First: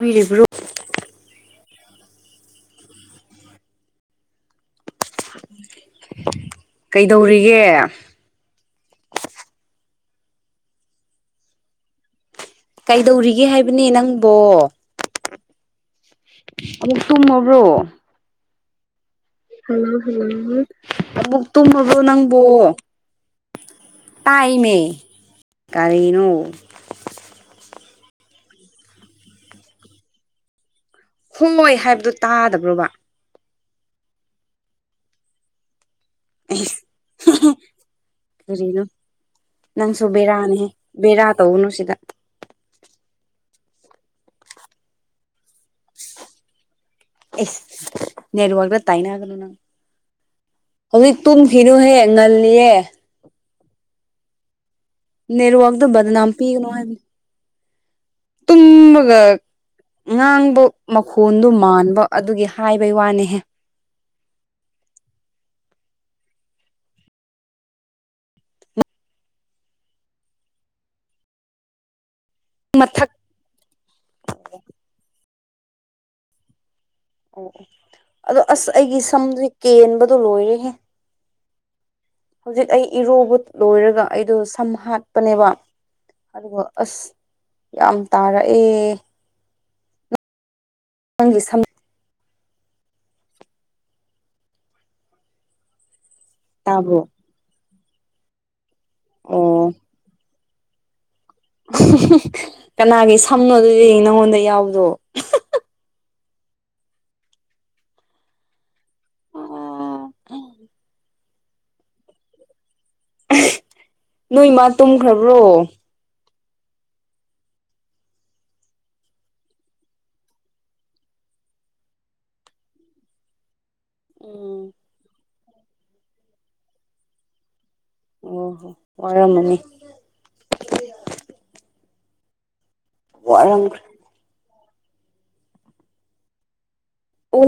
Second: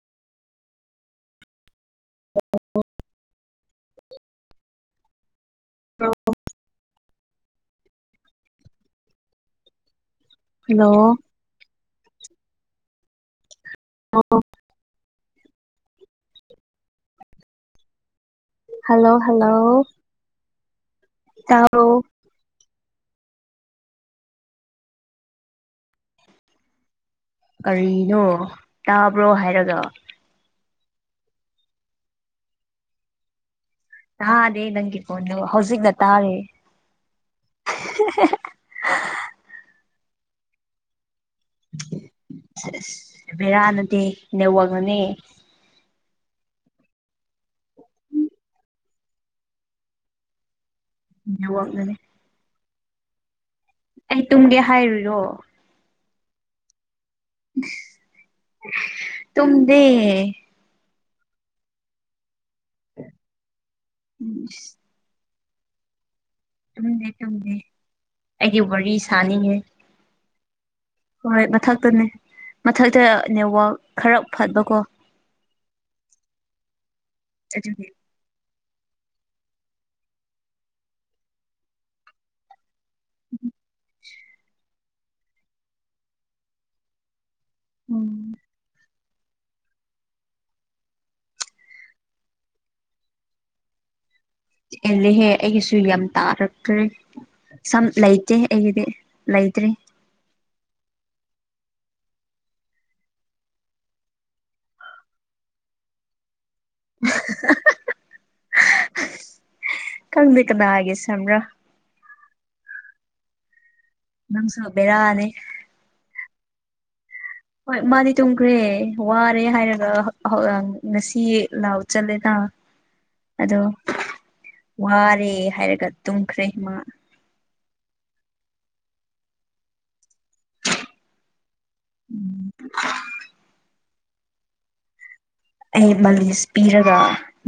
ꯎꯏꯔꯤꯕ꯭ꯔꯨ [unintelligible] ꯀꯩꯗꯧꯔꯤꯒꯦ ꯍꯜꯂꯣ ꯀꯩꯗꯧꯔꯤꯒꯦ ꯍꯥꯏꯕꯅꯦ ꯅꯪꯕꯣ ꯍꯜꯂꯣ ꯑꯃꯨꯛ ꯇꯨꯝꯃꯕ꯭ꯔꯣ ꯍꯜꯂꯣ ꯍꯜꯂꯣ ꯎꯝ ꯑꯃꯨꯛ ꯇꯥꯕ꯭ꯔꯣ ꯇꯨꯝꯃꯕꯣ ꯅꯪꯕꯨ ꯇꯥꯏꯃꯤ ꯀꯔꯤꯅꯣ ꯀꯔꯤꯅꯣ ꯇꯥꯕ꯭ꯔꯣ ꯍꯥꯏꯔꯒ ꯍꯨꯡꯉꯣꯏ ꯍꯥꯏꯕꯗꯨ ꯇꯥꯗꯕ꯭ꯔꯣꯕ ꯇꯥꯗꯦ ꯅꯪꯒꯤ ꯈꯣꯟꯗꯣ ꯍꯧꯖꯤꯛꯅ ꯇꯥꯔꯦ ꯀꯔꯤꯅꯣ ꯅꯪꯁꯨ ꯕꯦꯔꯥꯅꯦꯍꯦ ꯕꯦꯔꯥ ꯇꯧꯒꯅꯨ ꯁꯤꯗ ꯁ ꯏꯁ ꯕꯦꯔꯥ ꯅꯠꯇꯦ ꯅꯦꯋꯥꯛꯅꯅꯦ ꯑꯦꯁ ꯅꯦꯠꯋꯥꯛꯗ ꯇꯥꯏꯅꯒꯅꯨ ꯅꯪ ꯍꯧꯖꯤꯛ ꯇꯨꯝꯈꯤꯅꯨꯍꯦ ꯅꯦꯠꯋꯥꯛꯅꯅꯦ ꯉꯜꯂꯤꯌꯦ ꯑꯩ ꯇꯨꯝꯒꯦ ꯍꯥꯏꯔꯨꯔꯤ ꯅꯦꯔꯋꯥꯛꯗꯨ ꯕꯗꯅꯥꯝ ꯄꯤꯒꯅꯣ ꯍꯥꯏꯕꯥꯅꯤ [unintelligible] ꯇꯨꯝꯃꯒ ꯇꯨꯝꯗꯦ ꯉꯥꯡꯕ ꯃꯈꯣꯟꯗꯨ ꯃꯥꯟꯕ ꯑꯗꯨꯒꯤ ꯍꯥꯏꯕꯩ ꯋꯥꯅꯦꯍꯦ ꯎꯝ ꯏꯩꯁ ꯇꯨꯝꯗꯦ ꯇꯨꯝꯗꯦ ꯑꯩꯒꯤ ꯋꯥꯔꯤ ꯁꯥꯅꯤꯡꯉꯦ ꯍꯣꯏ ꯃꯊꯛꯇꯅꯦ ꯃꯊꯛꯇ ꯃꯊꯛ ꯅꯦꯋꯥꯛ ꯈꯔ ꯐꯠꯕꯀꯣ ꯑꯣ ꯑꯣ ꯑꯗꯨꯒꯤ ꯑꯗꯣ ꯑꯁ ꯑꯩꯒꯤ ꯁꯝꯖꯤ ꯀꯦꯟꯕꯗꯣ ꯂꯣꯏꯔꯦꯍꯦ ꯍꯧꯖꯤꯛ ꯑꯩ ꯏꯔꯨꯕꯨꯠ ꯂꯣꯏꯔꯒ ꯑꯩꯗꯣ ꯁꯝ ꯍꯥꯠ ꯄꯅꯦꯕ ꯑꯗꯨꯒ ꯑꯁ ꯌꯥꯝ ꯎꯝ ꯇꯥꯔꯛꯑꯦ ꯅꯪꯒꯤ ꯁꯝ ꯑꯦꯜꯂꯦꯍꯦ ꯑꯩꯒꯤꯁꯨ ꯌꯥꯝ ꯇꯥꯔꯛꯇ꯭ꯔꯦ ꯇꯥꯕ꯭ꯔꯣ ꯁꯝ ꯂꯩꯇꯦ ꯑꯩꯒꯤꯗꯤ ꯑꯣ ꯂꯩꯇ꯭ꯔꯤ ꯀꯅꯥꯒꯤ ꯁꯝꯅꯣ ꯑꯗꯨꯗꯤ ꯅꯪꯉꯣꯟꯗ ꯌꯥꯎꯕꯗꯣ ꯈꯪꯗꯦ ꯀꯅꯥꯒꯤ ꯁꯝꯔꯥ ꯅꯣꯏ ꯅꯪꯁꯨ ꯃꯥ ꯕꯦꯔꯥꯅꯤ ꯇꯨꯝꯈ꯭ꯔꯕ꯭ꯔꯣ ꯍꯣꯏ ꯃꯥꯗꯤ ꯇꯨꯝꯈ꯭ꯔꯦ ꯋꯥꯔꯦ ꯍꯥꯏꯔꯒ ꯍꯧꯍꯧ ꯑ ꯉꯁꯤ ꯂꯥꯎ ꯆꯠꯂꯦꯇꯥ ꯑꯗꯣ ꯎꯝ ꯋꯥꯔꯦ ꯍꯥꯏꯔꯒ ꯇꯨꯝꯈ꯭ꯔꯦ ꯃꯥ ꯑꯣ ꯍꯣ ꯋꯥꯔꯝꯃꯅꯤ ꯎꯝ ꯋꯥꯔꯝꯈꯔ꯭ꯦ ꯑꯩ ꯃꯥꯂꯤꯁ ꯄꯤꯔꯒ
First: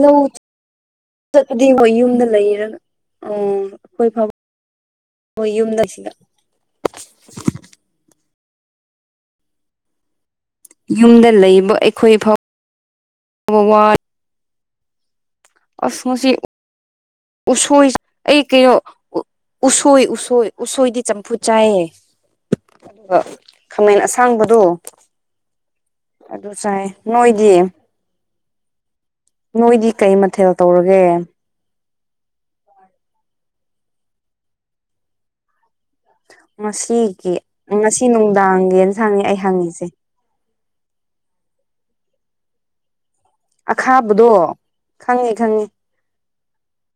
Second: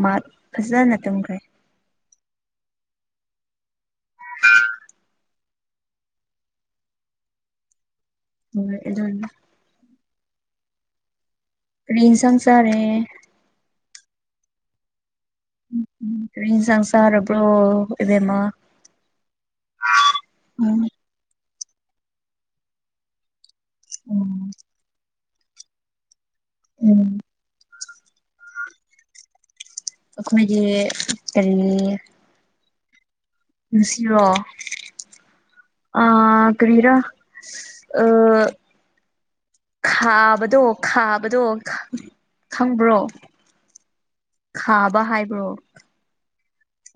ꯃꯥ ꯐꯖꯅ ꯇꯨꯝꯈ꯭ꯔꯦ ꯐꯗꯤ ꯃꯣꯏ ꯌꯨꯝꯗ ꯂꯩꯔꯒ ꯑꯎꯝ ꯑꯩꯈꯣꯏ ꯐ ꯍꯣꯏ ꯌꯨꯝꯗ ꯁꯤꯗ ꯍꯣꯏ ꯑꯗꯨꯗ ꯌꯨꯝꯗ ꯂꯩꯕ ꯀꯔꯤ ꯑꯩꯈꯣꯏ ꯐꯥꯎ ꯏꯟꯁꯥꯡ ꯆꯥꯔꯦ ꯕ ꯋꯥ ꯑꯁ ꯉꯁꯤ ꯀꯔꯤ ꯏꯟꯁꯥꯡ ꯆꯥꯔꯕ꯭ꯔꯣ ꯎꯁꯣꯏꯁ ꯆꯥ ꯏꯕꯦꯝꯃ ꯑꯩ ꯀꯩꯌꯣ ꯎꯁꯣꯏ ꯎꯁꯣꯏ ꯎꯝ ꯎꯁꯣꯏꯗꯤ ꯆꯝꯐꯨ ꯆꯥꯏꯌꯦ ꯑꯗꯨꯒ ꯈꯥꯃꯦꯟ ꯎꯝ ꯑꯁꯥꯡꯕꯗꯣ ꯑꯗꯨ ꯆꯥꯏ ꯅꯣꯏꯗꯤ ꯅꯣꯏꯗꯤ ꯀꯩ ꯃꯊꯦꯜ ꯇꯧꯔꯒꯦ ꯇꯜꯂꯤꯌꯦ ꯉꯁꯤꯔꯣ ꯑ ꯀꯔꯤꯔꯥ ꯉꯁꯤꯒꯤ ꯉꯁꯤ ꯅꯨꯡꯗꯥꯡꯒꯤꯅ ꯌꯦꯟꯁꯥꯡꯅꯤ ꯑꯩ ꯍꯪꯉꯤꯁꯦ ꯊꯥꯕꯗꯣ ꯈꯥꯕꯗꯣ ꯈꯪ ꯈꯪꯕ꯭ꯔꯣ ꯑꯈꯥꯕꯗꯣ ꯈꯥꯕ ꯈꯪꯉꯤ ꯍꯥꯏꯕ꯭ꯔꯣ ꯈꯪꯉꯤ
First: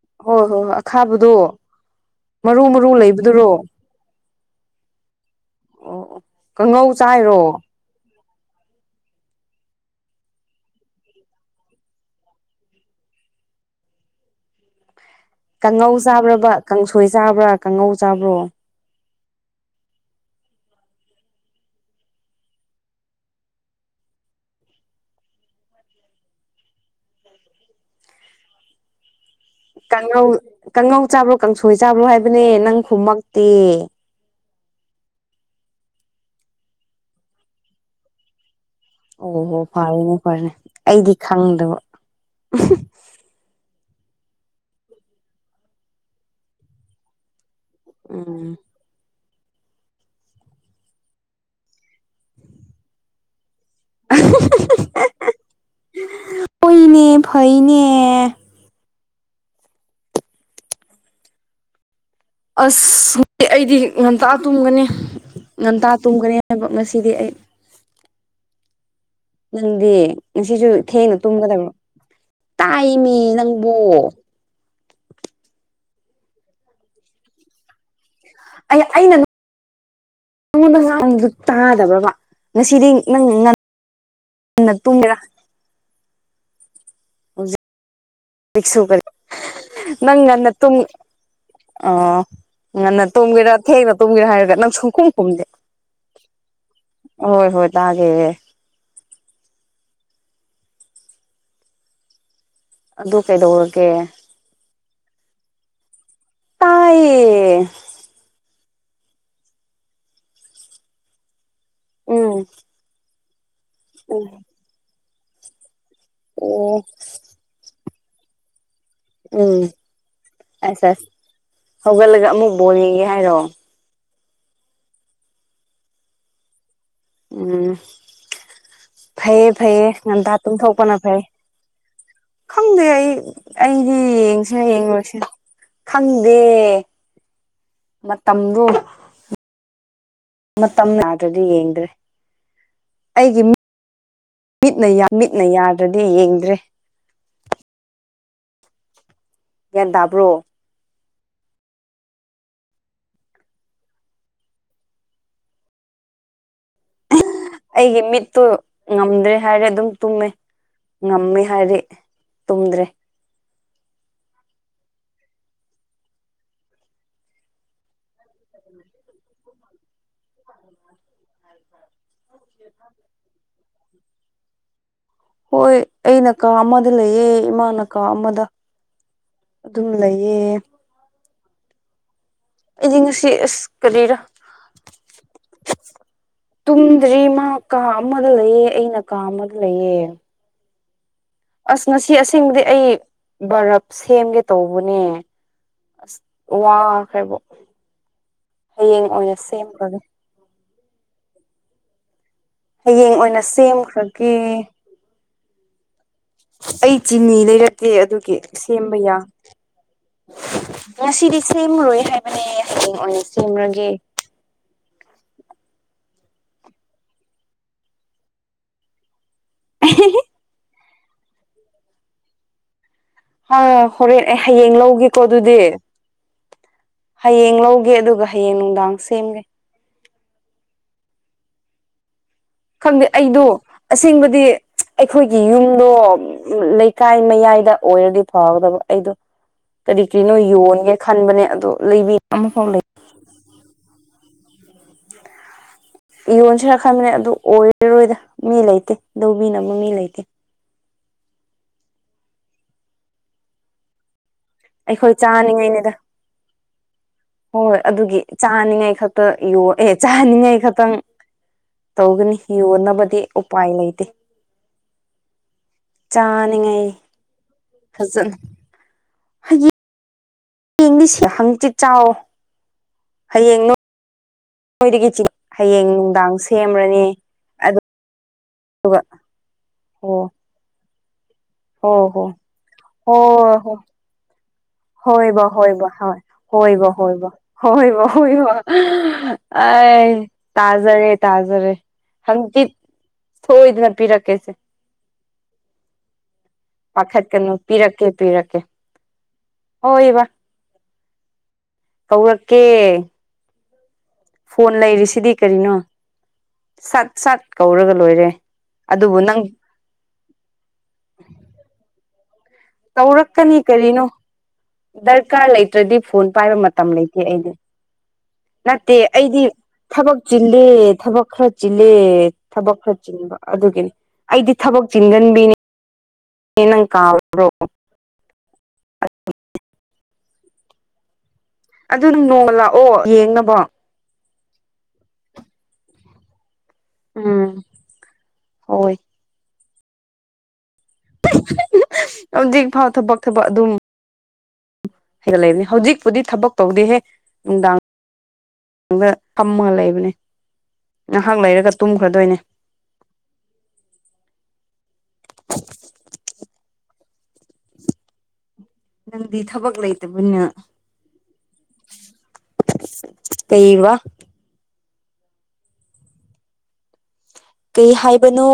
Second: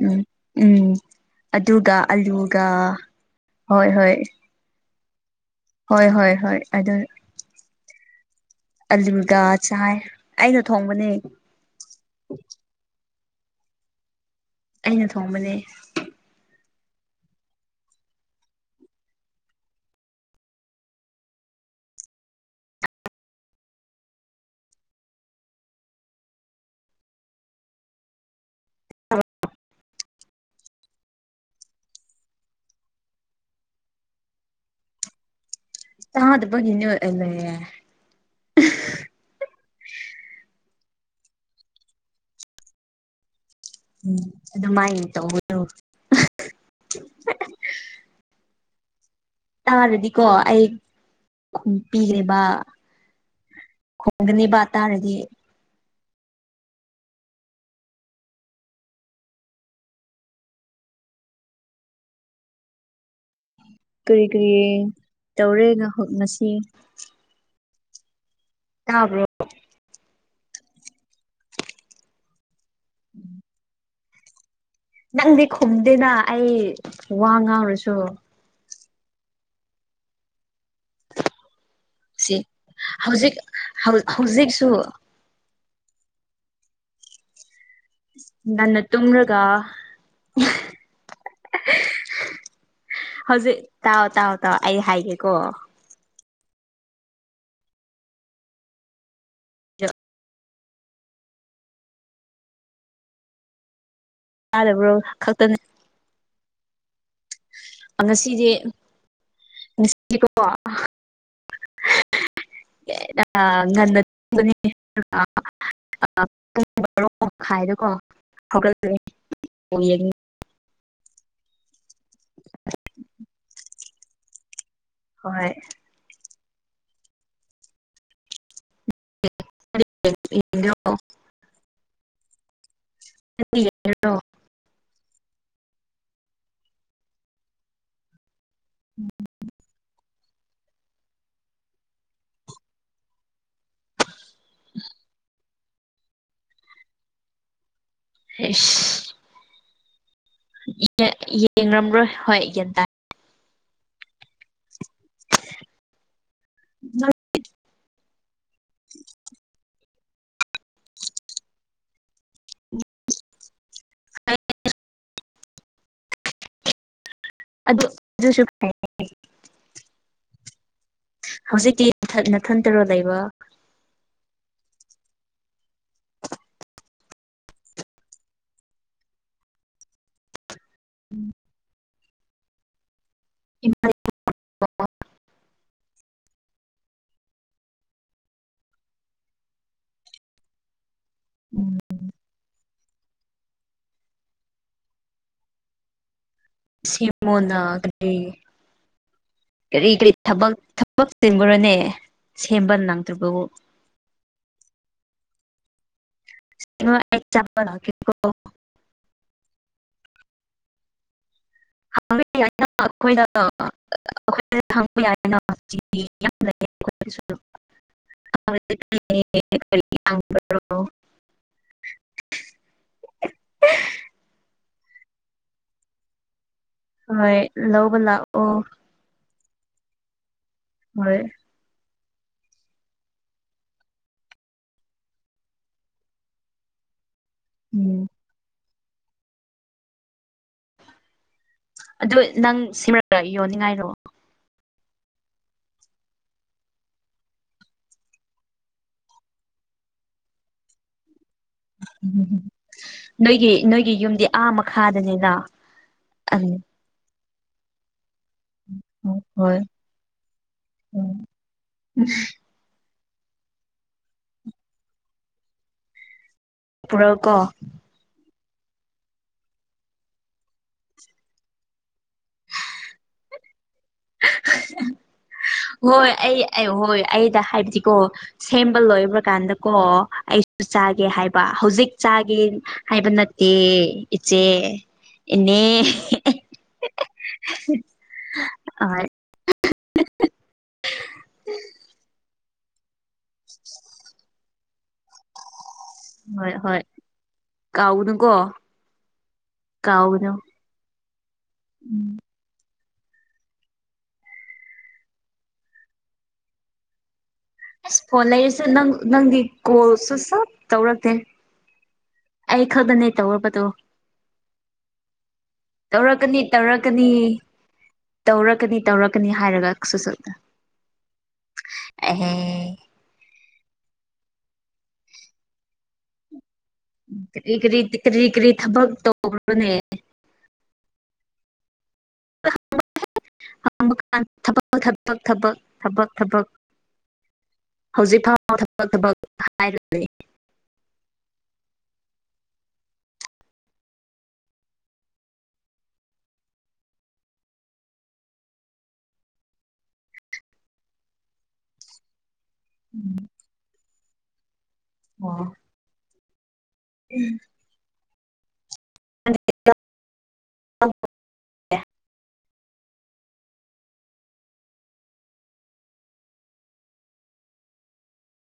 ꯎꯝ ꯍꯣꯏ ꯍꯣꯏ ꯍꯣꯏ ꯎꯝ ꯑꯈꯥꯕꯗꯣ ꯑꯗꯨꯒ ꯃꯔꯨ ꯑꯂꯨꯒ ꯃꯔꯨ ꯂꯩꯕꯗꯨꯔꯣ ꯍꯣꯏ ꯍꯣꯏ ꯑꯣ ꯍꯣꯏ ꯍꯣꯏ ꯍꯣꯏ ꯀꯥꯡꯉꯧ ꯆꯥꯏꯔꯣ ꯑꯂꯨꯒꯥ ꯆꯥꯏ ꯑꯩꯅ ꯊꯣꯡꯕꯅꯦ ꯑꯩꯅ ꯊꯣꯡꯕꯅꯦ ꯆꯥꯕ꯭ꯔꯥꯕ ꯀꯥꯡꯁꯣꯏ ꯆꯥꯕ꯭ꯔꯥ ꯀꯥꯡꯉꯧ ꯆꯥꯕ꯭ꯔꯣ [inaudible] ꯀꯥꯡꯉꯧ ꯀꯥꯡꯉꯧ ꯆꯥꯕ꯭ꯔꯣ ꯀꯥꯡꯁꯣꯏ ꯆꯥꯕ꯭ꯔꯣ ꯍꯥꯏꯕꯅꯦ ꯅꯪ ꯈꯨꯨꯝꯃꯛꯇꯦ ꯇꯥꯗꯕꯒꯤꯅꯤ ꯑꯦꯂꯦ ꯑꯣꯍꯣ ꯐꯔꯦꯅꯦ ꯐꯔꯦꯅꯦ ꯑꯩꯗꯤ ꯈꯪꯗꯕ ꯎꯝ ꯑꯗꯨꯃꯥꯏꯅ ꯇꯧꯕ [inaudible] ꯎꯝ ꯇꯥꯔꯗꯤꯀꯣ ꯑꯩ ꯈꯨꯝ ꯄꯤꯔꯦꯕ ꯈꯨꯝꯒꯅꯤꯕ ꯇꯥꯔꯗꯤ ꯍꯣꯏꯅꯦ ꯐꯩꯅꯦ ꯑꯁ ꯉ ꯑꯩꯗꯤ ꯀꯔꯤ ꯉꯟꯇꯥ ꯀꯔꯤ ꯇꯨꯝꯒꯅꯤ ꯇꯧꯔꯦ ꯉꯟꯇꯥ ꯇꯨꯝꯒꯅꯤ ꯉꯁꯤ ꯍꯥꯏꯕ ꯉꯁꯤꯗꯤ ꯑꯩ ꯇꯥꯕ꯭ꯔꫭ ꯅꯪꯗꯤ ꯉꯁꯤꯁꯨ ꯊꯦꯡꯅ ꯇꯨꯝꯒꯗꯕ꯭ꯔꯣ ꯇꯥꯏꯃꯤ ꯅꯪꯕꯣ ꯅꯪꯗꯤ ꯈꯨꯝꯗꯦꯅ ꯑꯩ ꯋꯥ ꯉꯥꯡꯔꯁꯨ ꯑꯩ ꯑꯩꯅ ꯅꯉꯣꯟꯗ ꯉꯥꯡ ꯗꯨ ꯇꯥꯗꯕ꯭ꯔꯕ ꯁꯤ ꯉꯁꯤꯗꯤ ꯅꯪ ꯍꯧꯖꯤꯛ ꯉꯟ ꯍꯧꯖꯤꯛꯁꯨ ꯉꯟꯅ ꯇꯨꯝꯒꯦꯔꯥ ꯉꯟꯅ ꯂꯤꯛꯁꯨꯒꯟ ꯇꯨꯝꯔꯒ ꯅꯪ ꯉꯟꯅ ꯇꯨꯝ ꯑꯣ ꯉꯟꯅ ꯇꯣꯒꯦꯔ ꯍꯧꯖꯤꯛ ꯊꯦꯡꯅ ꯇꯥꯎ ꯇꯣꯝꯒꯦꯔꯥ ꯇꯥꯎ ꯍꯥꯏꯔꯒ ꯇꯥꯎ ꯅꯪ ꯑꯩ ꯁꯨꯡꯈꯨꯝ ꯈꯨꯝꯗꯦ ꯍꯥꯏꯒꯦꯀꯣ ꯍꯣꯏ ꯍꯣꯏ ꯇꯥꯒꯦ ꯑꯗꯨ ꯀꯩꯗꯧꯔꯒꯦ ꯇꯥꯔꯕ꯭ꯔꯣ ꯈꯛꯇꯅꯦ ꯇꯥꯏꯌꯦ ꯑꯦ ꯉꯁꯤꯗꯤ ꯉꯁꯤ [unintelligible] ꯎꯝ ꯑꯦ ꯎꯝ [unintelligible] [unintelligible] ꯄꯨꯡ ꯑꯣ ꯕꯥꯔꯣ ꯃꯈꯥꯢꯗꯥꯀꯣ ꯍꯧꯒꯠꯀꯥꯅꯤ ꯎꯝ ꯑꯦꯁ ꯁꯦꯁ ꯍꯧꯒꯠꯂꯒ ꯑꯃꯨꯛ ꯕꯣꯜ ꯉꯦꯡꯒꯦ ꯍꯥꯏꯔꯣ ꯍꯣꯏ ꯎꯝ ꯐꯩꯌꯦ ꯐꯩꯌꯦ ꯉꯟꯇꯥ ꯌꯦꯡꯒꯦꯔꯣ ꯇꯨꯝꯊꯣꯛꯄꯅ ꯐꯩ ꯈꯪꯗꯦ ꯑꯩ ꯅꯪꯗꯤ ꯑꯩꯗꯤ ꯌꯦꯡꯒꯦꯔꯣ ꯌꯦꯡꯁꯤꯔ ꯌꯦꯡꯉꯣꯢꯁꯤꯔ ꯈꯪꯗꯦ ꯃꯇꯝꯗꯨ [unintelligible] ꯃꯇꯝ ꯌꯥꯗ꯭ꯔꯗꯤ ꯌꯦꯡꯗ꯭ꯔꯦ ꯑꯩꯒꯤ ꯃꯤ ꯃꯤꯠꯅ ꯃꯤꯠꯅ ꯌꯥꯗ꯭ꯔꯗꯤ ꯌꯦꯡꯗ꯭ꯔꯦ ꯏꯁ ꯒ꯭ꯌꯥꯟ ꯇꯥꯕ꯭ꯔꯣ ꯌꯦꯡ ꯌꯦꯡꯔꯝꯔꯣꯏ ꯍꯣꯏ ꯒꯌ꯭ꯥꯟ ꯇꯥꯏ [unintelligible] ꯑꯩꯒꯤ ꯃꯤꯠꯇꯨ ꯉꯝꯗ꯭ꯔꯦ ꯍꯥꯏꯔꯦ ꯑꯗꯨꯝ ꯇꯨꯝꯃꯦ ꯉꯝꯃꯦ ꯍꯥꯏꯔꯦ ꯇꯨꯝꯗ꯭ꯔꯦ ꯑꯗꯨ ꯑꯗꯨꯁꯨ ꯐꯩ ꯍꯧꯖꯤꯛꯇꯤ ꯅꯊꯟ ꯅꯊꯟꯇꯔꯣ ꯂꯩꯕ ꯍꯣꯏ ꯑꯩꯩꯅ ꯀꯥ ꯑꯃꯗ ꯂꯩꯌꯦ ꯏꯃꯥꯅ ꯀꯥ ꯑꯃꯗ ꯑꯗꯨꯝ ꯂꯩꯌꯦ ꯎꯝ ꯑꯩꯗꯤ ꯉꯁꯤ ꯑꯁ ꯀꯔꯤꯔ ꯇꯨꯝꯗ꯭ꯔꯤ ꯃꯥ ꯀꯥ ꯑꯃꯗ ꯂꯩꯌꯦ ꯑꯩꯅ ꯀꯥ ꯑꯃꯗ ꯂꯩꯌꯦ ꯑꯁ ꯉꯁꯤ ꯑꯁꯦꯡꯕꯗꯤ ꯑꯩ ꯕꯔꯞ ꯁꯦꯝꯒꯦ ꯇꯧꯕꯅꯦ ꯑꯁ ꯋꯥꯈ꯭ꯔꯦꯕ ꯁꯦꯝꯃꯣꯅ ꯀꯔꯤ ꯍꯌꯦꯡ ꯑꯣꯏꯅ ꯀꯔꯤ ꯁꯦꯝꯕꯒꯅꯦ ꯀꯔꯤ ꯊꯕꯛ ꯊꯕꯛ ꯆꯤꯟꯕꯔꯣꯅꯦ ꯍꯌꯦꯡ ꯑꯣꯏꯅ ꯁꯦꯝꯈ꯭ꯔꯒꯦ ꯀꯩꯅꯣ ꯑꯩ ꯆꯤꯅꯤ ꯆꯥꯕ ꯂꯩꯔꯛꯇꯦ ꯂꯥꯛꯀꯦꯀꯣ ꯑꯗꯨꯒꯤ ꯁꯦꯝꯕ ꯌꯥ ꯉꯁꯤꯗꯤ ꯁꯦꯝꯃꯥꯔꯣꯏ ꯍꯥꯏꯕꯅꯦ ꯍꯌꯦꯡ ꯑꯣꯏꯅ ꯁꯦꯝꯂꯒꯦ ꯑꯈꯣꯢꯗ ꯇꯝꯕ ꯌꯥꯢꯅ ꯆꯤꯅꯤ ꯌꯥꯝ ꯂꯩꯌꯦ ꯑꯇꯣꯢꯗꯁꯨ [unintelligible] [unintelligible] ꯍꯪꯕ꯭ꯔꯣ ꯑꯥ ꯍꯣꯔꯦꯟ ꯑꯩ ꯍꯌꯦꯡ ꯂꯧꯒꯦꯀꯣ ꯑꯗꯨꯗꯤ ꯍꯣꯏ ꯍꯌꯦꯡ ꯂꯧꯒꯦ ꯂꯧꯕ ꯑꯗꯨꯒ ꯂꯥꯛꯑꯣ ꯍꯌꯦꯡ ꯅꯨꯡꯗꯥꯡ ꯁꯦꯝꯒꯦ ꯍꯣꯏ ꯈꯪꯗꯦ ꯑꯩꯗꯣ ꯑꯁꯦꯡꯕꯗꯤ ꯑꯩꯈꯣꯏꯒꯤ ꯌꯨꯝꯗꯣ ꯂꯩꯀꯥꯏ ꯃꯌꯥꯏ ꯗ ꯎꯝ ꯑꯣꯏꯔꯗꯤ ꯐꯥꯎꯒꯗꯕ ꯑꯩꯗꯣ ꯀꯔꯤ ꯀꯔꯤꯅꯣ ꯌꯣꯟꯒꯦ ꯈꯟꯕꯅꯦ ꯑꯣ ꯂꯩꯕꯤ ꯑꯃꯐꯥꯎ ꯂꯩ ꯌꯣꯟꯅꯤꯡꯉꯥꯏꯗꯣ ꯌꯣꯟꯁꯤꯔ ꯈꯟꯕꯅꯦ ꯑꯗꯨ ꯑꯣꯏꯔꯔꯣꯏꯗ ꯃꯤ ꯂꯩꯇꯦ ꯂꯧꯕꯤꯅꯕ ꯃꯤ ꯂꯩꯇꯦ ꯎꯝ ꯅꯣꯏꯒꯤ ꯅꯣꯏꯒꯤ ꯌꯨꯝꯗꯤ ꯑꯥ ꯑꯩꯈꯣꯏ ꯃꯈꯥꯗꯅꯤꯅ ꯆꯥꯅꯤꯡꯉꯥꯏꯅꯤꯗ ꯑꯗꯨ ꯍꯣꯏ ꯑꯗꯨꯒꯤ ꯆꯥꯅꯤꯉꯥꯏ ꯈꯛꯇ ꯍꯣꯏ ꯌꯣꯛ ꯑꯦ ꯆꯥꯅꯤꯡꯉꯥꯏ ꯈꯛꯇꯪ ꯇꯧꯒꯅꯤ ꯌꯣꯟꯅꯕꯗꯤ ꯎꯄꯥꯏ ꯂꯩꯇꯦ ꯆꯥꯅꯤꯡꯉꯥꯏ ꯄꯨꯔꯛꯎꯀꯣ ꯐꯖꯅ ꯍꯩꯌꯦ ꯃꯤꯁ ꯍꯪꯆꯤꯛ ꯆꯥꯎ ꯍꯌꯦꯡ ꯃꯣꯏꯗꯒꯤ ꯆ ꯍꯌꯦꯡ ꯅꯨꯡꯗꯥꯡ ꯁꯦꯝꯔꯅꯤ ꯗ ꯑꯗꯨꯒ ꯍꯥꯏꯕꯗꯤꯀꯣ ꯁꯦꯝꯕ ꯂꯣꯏꯕ꯭ꯔ ꯀꯥꯟꯗ ꯀꯣ ꯑꯩꯁꯨ ꯆꯥꯒꯦ ꯍꯥꯏꯕ ꯕ ꯍꯧꯖꯤꯛ ꯆꯥꯒ ꯍꯥꯏꯕ ꯅꯠꯇꯦ ꯏꯆꯦ ꯍꯣꯢꯕ ꯏꯅꯦ ꯍꯣꯢꯕ ꯍꯣꯢ ꯍꯣꯢꯕ ꯍꯣꯢꯕ ꯍꯣꯢꯕ ꯍꯣꯢꯕ ꯍꯣꯏ ꯑ ꯇꯥꯖꯔꯦ ꯇꯥꯖꯔꯦ ꯍꯪꯒꯤ ꯁꯣꯢꯗꯅ ꯄꯤꯔꯛ ꯀꯦꯁꯦ ꯍꯣꯏ ꯍꯣꯏ ꯄꯥꯈꯠꯀꯅꯨ ꯄꯤꯔꯛꯀꯦ ꯀꯥꯎꯒꯅꯨꯀꯣ ꯄꯤꯔꯛꯀꯦ ꯀꯥꯎꯒꯅꯨ ꯍꯧꯔꯛꯀꯦ ꯐꯣꯟ ꯂꯩꯔꯤꯁꯤꯗꯤ ꯀꯔꯤꯅꯣ ꯁꯛ ꯁꯛ ꯀꯧꯔꯒ ꯂꯣꯏꯔꯦ ꯑꯗꯨꯕꯨ ꯅꯪ ꯀꯣꯜꯁꯨ ꯁꯞ ꯇꯧꯔꯛꯇꯦ ꯑꯩ ꯈꯛꯇꯅꯦ ꯇꯧꯔꯛꯀꯅꯤ ꯇꯧꯔꯛꯄꯗꯣ ꯀꯔꯤꯅꯣ ꯗꯔꯀꯥꯔ ꯂꯩꯇ꯭ꯔꯗꯤ ꯐꯣꯟ ꯇꯧꯔꯛꯀꯅꯤ ꯄꯥꯏꯕ ꯃꯇꯝ ꯇꯧꯔꯛꯀꯅꯤ ꯂꯩꯇꯦ ꯑꯩꯗꯤ ꯇꯧꯔꯛꯀꯅꯤ ꯅꯠꯇꯦ ꯇꯧꯔꯛꯀꯅꯤ ꯑꯩꯗꯤ ꯍꯥꯏꯔꯒ ꯊꯕꯛ ꯁꯨꯡꯇꯧ ꯆꯤꯜꯂꯦ ꯊꯕꯛ ꯈꯔ ꯆꯤꯜꯂꯦ ꯑꯦꯍꯦ ꯊꯕꯛ ꯈꯔ ꯕ ꯑꯗꯨꯒꯤꯅꯤ ꯑꯩꯗꯤ ꯊꯕꯛ ꯆꯤꯟꯒꯟꯕꯤꯅꯤ ꯀꯔꯤ ꯀꯔꯤ ꯀꯔꯤ ꯀꯔꯤ ꯊꯕꯛ ꯇꯧꯕ꯭ꯔꯣꯅꯦ ꯑꯗꯨꯅꯨꯡ ꯅꯣꯡꯃ ꯂꯥꯛꯑꯣ ꯌꯦꯡꯅꯕꯣ ꯕ ꯀꯥꯟ ꯊꯛ ꯊꯕꯛ ꯊꯕꯛ ꯊꯕꯛ ꯊꯕꯛ ꯎꯝ ꯍꯧꯖꯤꯛ ꯐꯥꯎ ꯊꯕꯛ ꯍꯣꯏ ꯊꯕꯛ ꯍꯥꯏꯔ ꯂꯩꯔꯦ ꯍꯧꯖꯤꯛ ꯐꯥꯎ ꯊꯕꯛ ꯊꯕꯛ ꯑꯗꯨꯝ ꯍꯗ ꯂꯩꯕꯅꯤ ꯍꯧꯖꯤꯛꯄꯨꯗꯤ ꯊꯕꯛ ꯇꯧꯗꯦꯍꯦ ꯅꯨꯡꯗꯥꯡ ꯗ ꯇꯝꯃꯒ ꯂꯩꯕꯅꯦ ꯉꯥꯏꯍꯥꯛ ꯂꯩꯔꯒ ꯇꯨꯝꯈ꯭ꯔꯗꯣꯏꯅꯦ ꯎꯝ ꯑꯣ [unintelligible] ꯅꯪꯗꯤ ꯊꯕꯛ ꯂꯩꯇꯕꯅꯤꯅ ꯀꯩꯕ ꯀꯩ ꯍꯥꯏꯕꯅꯣ